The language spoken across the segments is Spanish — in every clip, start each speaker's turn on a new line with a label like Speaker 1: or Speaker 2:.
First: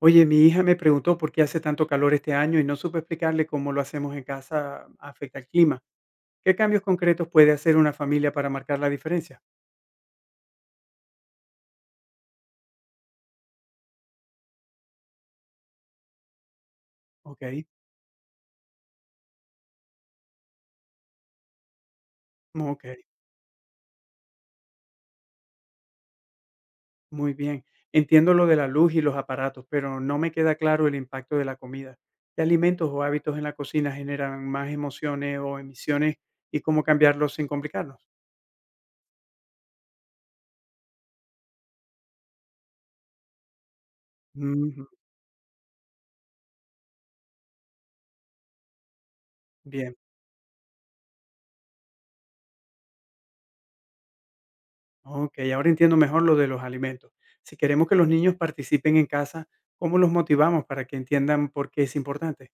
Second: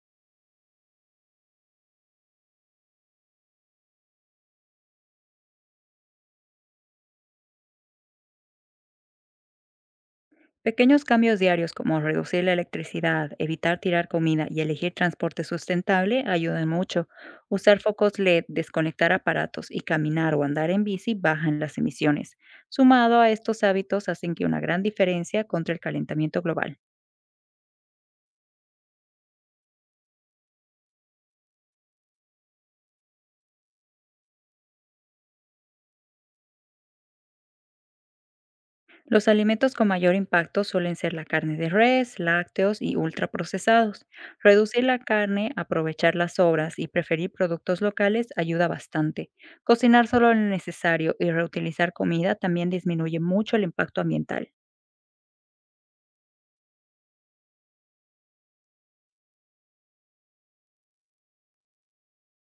Speaker 1: Oye, mi hija me preguntó por qué hace tanto calor este año y no supe explicarle cómo lo hacemos en casa afecta al clima. ¿Qué cambios concretos puede hacer una familia para marcar la diferencia?
Speaker 2: Pequeños cambios diarios como reducir la electricidad, evitar tirar comida y elegir transporte sustentable ayudan mucho.
Speaker 1: Ok,
Speaker 2: Usar focos LED, desconectar aparatos y caminar o andar en bici bajan las emisiones.
Speaker 1: ok,
Speaker 2: Sumado a estos hábitos hacen que una gran diferencia contra el calentamiento global.
Speaker 1: muy bien. Entiendo lo de la luz y los aparatos, pero no me queda claro el impacto de la comida. ¿Qué alimentos o hábitos en la cocina generan más emociones o emisiones y cómo cambiarlos sin complicarnos?
Speaker 2: Los alimentos con mayor impacto suelen ser la carne de res, lácteos y ultraprocesados.
Speaker 1: Ujú,
Speaker 2: Reducir la carne, aprovechar las sobras y preferir productos locales ayuda bastante.
Speaker 1: bien.
Speaker 2: Cocinar solo lo necesario y reutilizar comida también disminuye mucho el impacto ambiental.
Speaker 1: Ok, ahora entiendo mejor lo de los alimentos. Si queremos que los niños participen en casa, ¿cómo los motivamos para que entiendan por qué es importante?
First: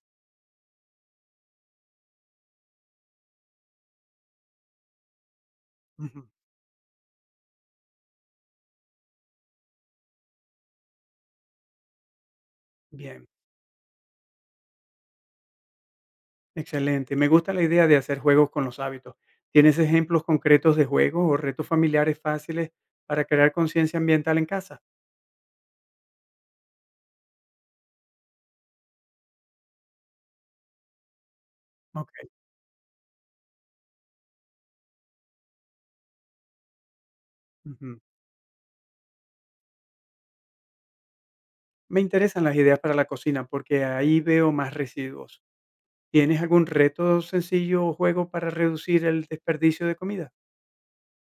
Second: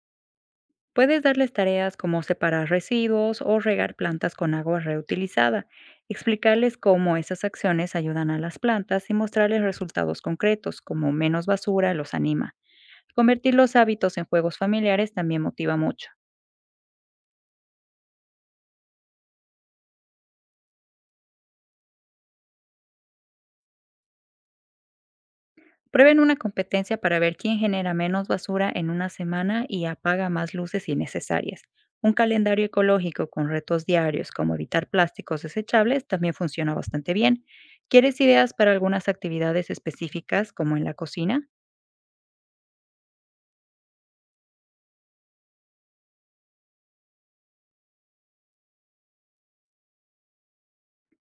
Speaker 2: Puedes darles tareas como separar residuos o regar plantas con agua reutilizada,
Speaker 1: Ujú,
Speaker 2: explicarles cómo esas acciones ayudan a las plantas y mostrarles resultados concretos como menos basura los anima.
Speaker 1: bien,
Speaker 2: Convertir los hábitos en juegos familiares también motiva mucho.
Speaker 1: excelente. Me gusta la idea de hacer juegos con los hábitos. ¿Tienes ejemplos concretos de juegos o retos familiares fáciles para crear conciencia ambiental en casa?
Speaker 2: Prueben una competencia para ver quién genera menos basura en una semana y apaga más luces innecesarias. Un
Speaker 1: Ok.
Speaker 2: calendario ecológico con retos diarios como evitar plásticos desechables también funciona bastante bien.
Speaker 1: Ujú.
Speaker 2: ¿Quieres ideas para algunas actividades específicas como en la cocina?
Speaker 1: Me interesan las ideas para la cocina porque ahí veo más residuos. ¿Tienes algún reto sencillo o juego para reducir el desperdicio de comida?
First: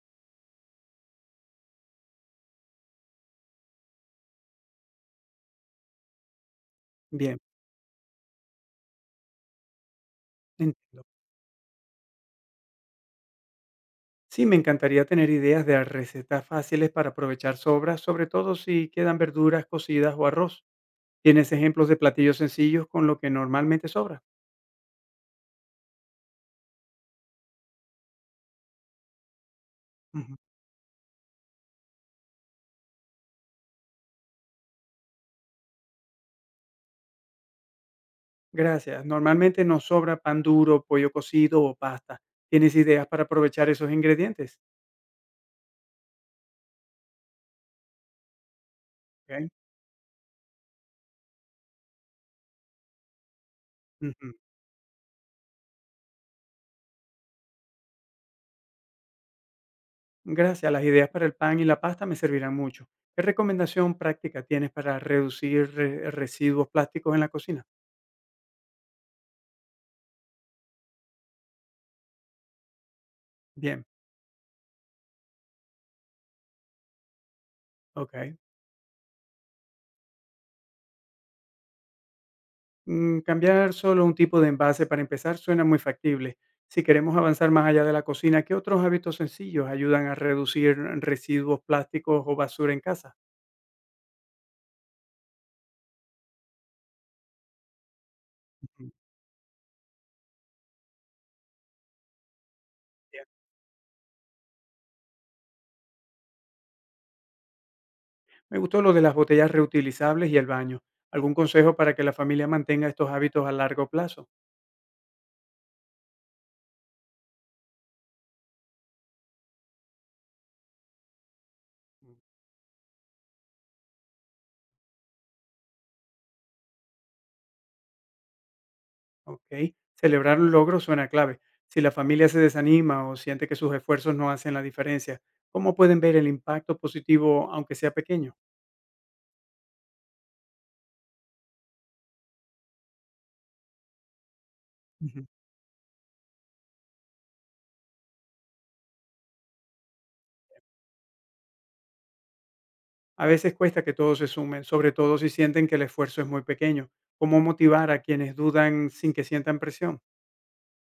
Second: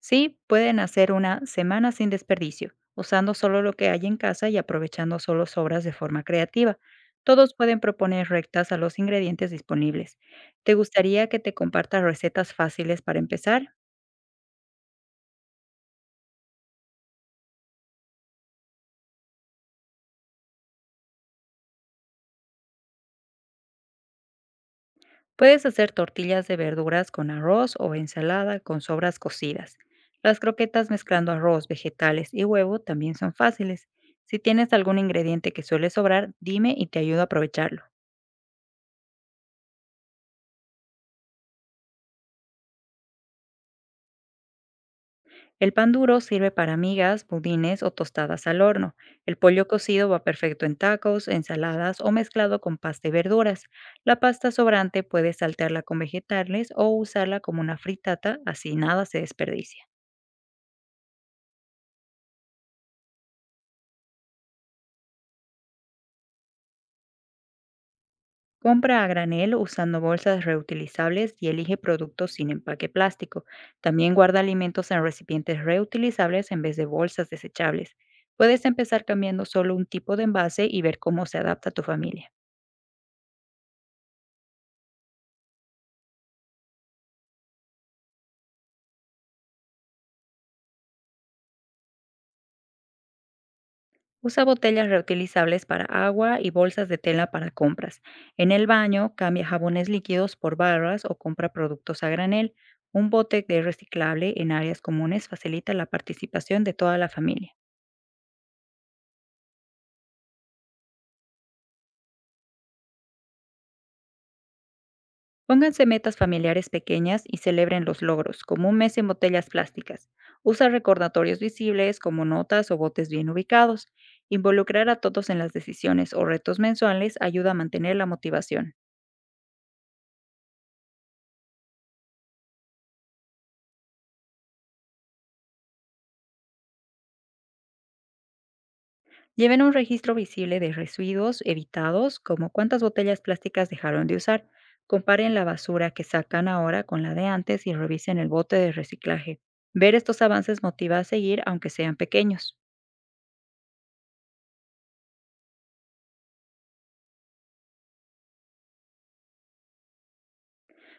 Speaker 2: Sí, pueden hacer una semana sin desperdicio, usando solo lo que hay en casa y aprovechando solo sobras de forma creativa.
Speaker 1: Bien,
Speaker 2: Todos pueden proponer rectas a los ingredientes disponibles. ¿Te
Speaker 1: entiendo.
Speaker 2: gustaría que te comparta recetas fáciles para empezar?
Speaker 1: Sí, me encantaría tener ideas de recetas fáciles para aprovechar sobras, sobre todo si quedan verduras cocidas o arroz. ¿Tienes ejemplos de platillos sencillos con lo que normalmente sobra?
Speaker 2: Puedes hacer tortillas de verduras con arroz o ensalada con sobras cocidas.
Speaker 1: Ujú.
Speaker 2: Las croquetas mezclando arroz, vegetales y huevo también son fáciles. Si tienes algún ingrediente que suele sobrar, dime y te ayudo a aprovecharlo.
Speaker 1: Gracias. Normalmente nos sobra pan duro, pollo cocido o pasta. ¿Tienes ideas para aprovechar esos ingredientes?
Speaker 2: El pan duro sirve para migas, budines o tostadas al horno. El
Speaker 1: Ok.
Speaker 2: pollo cocido va perfecto en tacos, ensaladas o mezclado con pasta y verduras. La
Speaker 1: Ujú.
Speaker 2: pasta sobrante puedes saltearla con vegetales o usarla como una fritata, así nada se desperdicia.
Speaker 1: Gracias. Las ideas para el pan y la pasta me servirán mucho. ¿Qué recomendación práctica tienes para reducir residuos plásticos en la cocina?
Speaker 2: Compra a granel usando bolsas reutilizables y elige productos sin empaque plástico.
Speaker 1: Bien,
Speaker 2: También guarda alimentos en recipientes reutilizables en vez de bolsas desechables.
Speaker 1: ok.
Speaker 2: Puedes empezar cambiando solo un tipo de envase y ver cómo se adapta a tu familia.
Speaker 1: Cambiar solo un tipo de envase para empezar suena muy factible. Si queremos avanzar más allá de la cocina, ¿qué otros hábitos sencillos ayudan a reducir residuos plásticos o basura en casa?
Speaker 2: Usa botellas reutilizables para agua y bolsas de tela para compras. En el
Speaker 1: Ujú.
Speaker 2: baño, cambia jabones líquidos por barras o compra productos a granel. Un
Speaker 1: Bien.
Speaker 2: bote de reciclable en áreas comunes facilita la participación de toda la familia.
Speaker 1: Me gustó lo de las botellas reutilizables y el baño. ¿Algún consejo para que la familia mantenga estos hábitos a largo plazo?
Speaker 2: Pónganse metas familiares pequeñas y celebren los logros, como un mes sin botellas plásticas. Usa recordatorios visibles
Speaker 1: Mm.
Speaker 2: como notas o botes bien ubicados. Involucrar a todos en las decisiones o retos mensuales ayuda a mantener la motivación.
Speaker 1: Ok. Celebrar un logro suena clave. Si la familia se desanima o siente que sus esfuerzos no hacen la diferencia, ¿cómo pueden ver el impacto positivo aunque sea pequeño?
Speaker 2: Lleven un registro visible de residuos evitados, como cuántas botellas plásticas dejaron de usar.
Speaker 1: Ujú.
Speaker 2: Comparen la basura que sacan ahora con la de antes y revisen el bote de reciclaje. Ver estos avances motiva a seguir, aunque sean pequeños.
Speaker 1: A veces cuesta que todos se sumen, sobre todo si sienten que el esfuerzo es muy pequeño. ¿Cómo motivar a quienes dudan sin que sientan presión?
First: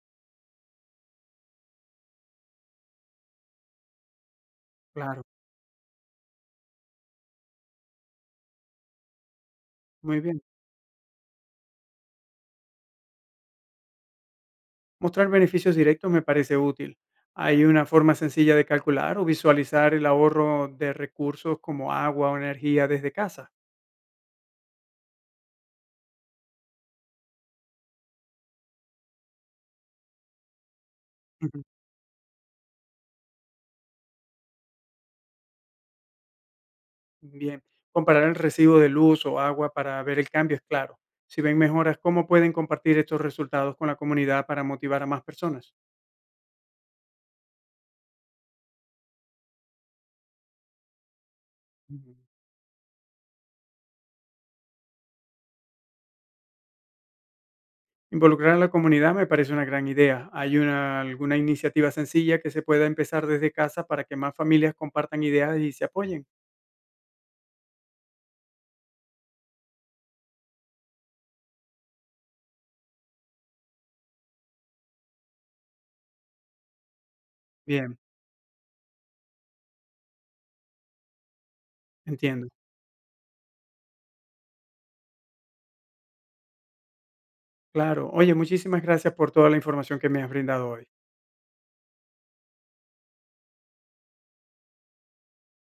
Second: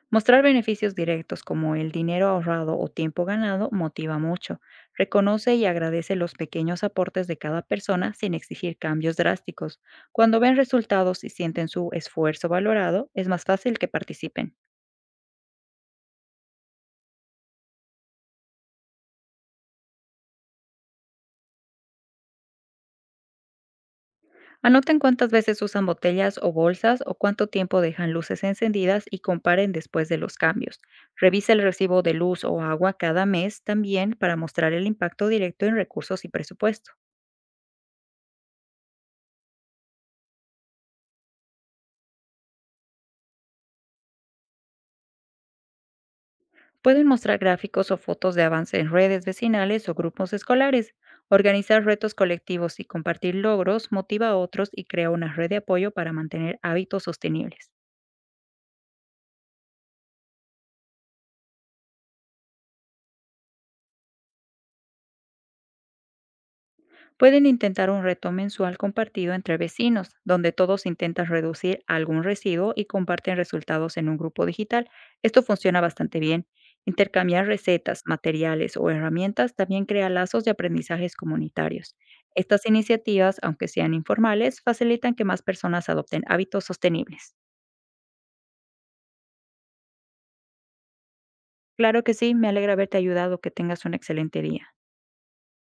Speaker 2: Mostrar beneficios directos como el dinero ahorrado o tiempo ganado motiva mucho.
Speaker 1: Claro,
Speaker 2: Reconoce y agradece los pequeños aportes de cada persona sin exigir cambios drásticos.
Speaker 1: muy
Speaker 2: Cuando
Speaker 1: bien.
Speaker 2: ven resultados y sienten su esfuerzo valorado, es más fácil que participen.
Speaker 1: Mostrar beneficios directos me parece útil. ¿Hay una forma sencilla de calcular o visualizar el ahorro de recursos como agua o energía desde casa?
Speaker 2: Anoten cuántas veces usan botellas o bolsas o cuánto tiempo dejan luces encendidas y comparen después de los cambios. Revise el
Speaker 1: Ujú.
Speaker 2: recibo de luz o agua cada mes también para mostrar el impacto directo en recursos y presupuesto.
Speaker 1: Bien, comparar el recibo de luz o agua para ver el cambio es claro. Si ven mejoras, ¿cómo pueden compartir estos resultados con la comunidad para motivar a más personas?
Speaker 2: Pueden mostrar gráficos o fotos de avance en redes vecinales o grupos escolares. Organizar retos
Speaker 1: Ujú.
Speaker 2: colectivos y compartir logros motiva a otros y crea una red de apoyo para mantener hábitos sostenibles.
Speaker 1: Involucrar a la comunidad me parece una gran idea. ¿Hay alguna iniciativa sencilla que se pueda empezar desde casa para que más familias compartan ideas y se apoyen?
Speaker 2: Pueden intentar un reto mensual compartido entre vecinos, donde todos intentan reducir algún residuo y comparten resultados en un grupo digital. Esto funciona bastante bien. Intercambiar
Speaker 1: Bien,
Speaker 2: recetas, materiales o herramientas también crea lazos de aprendizajes comunitarios.
Speaker 1: entiendo.
Speaker 2: Estas iniciativas, aunque sean informales, facilitan que más personas adopten hábitos sostenibles.
Speaker 1: Claro. Oye, muchísimas gracias por toda la información que me has brindado hoy.
Speaker 2: Claro que sí, me alegra haberte ayudado. Que tengas un excelente día.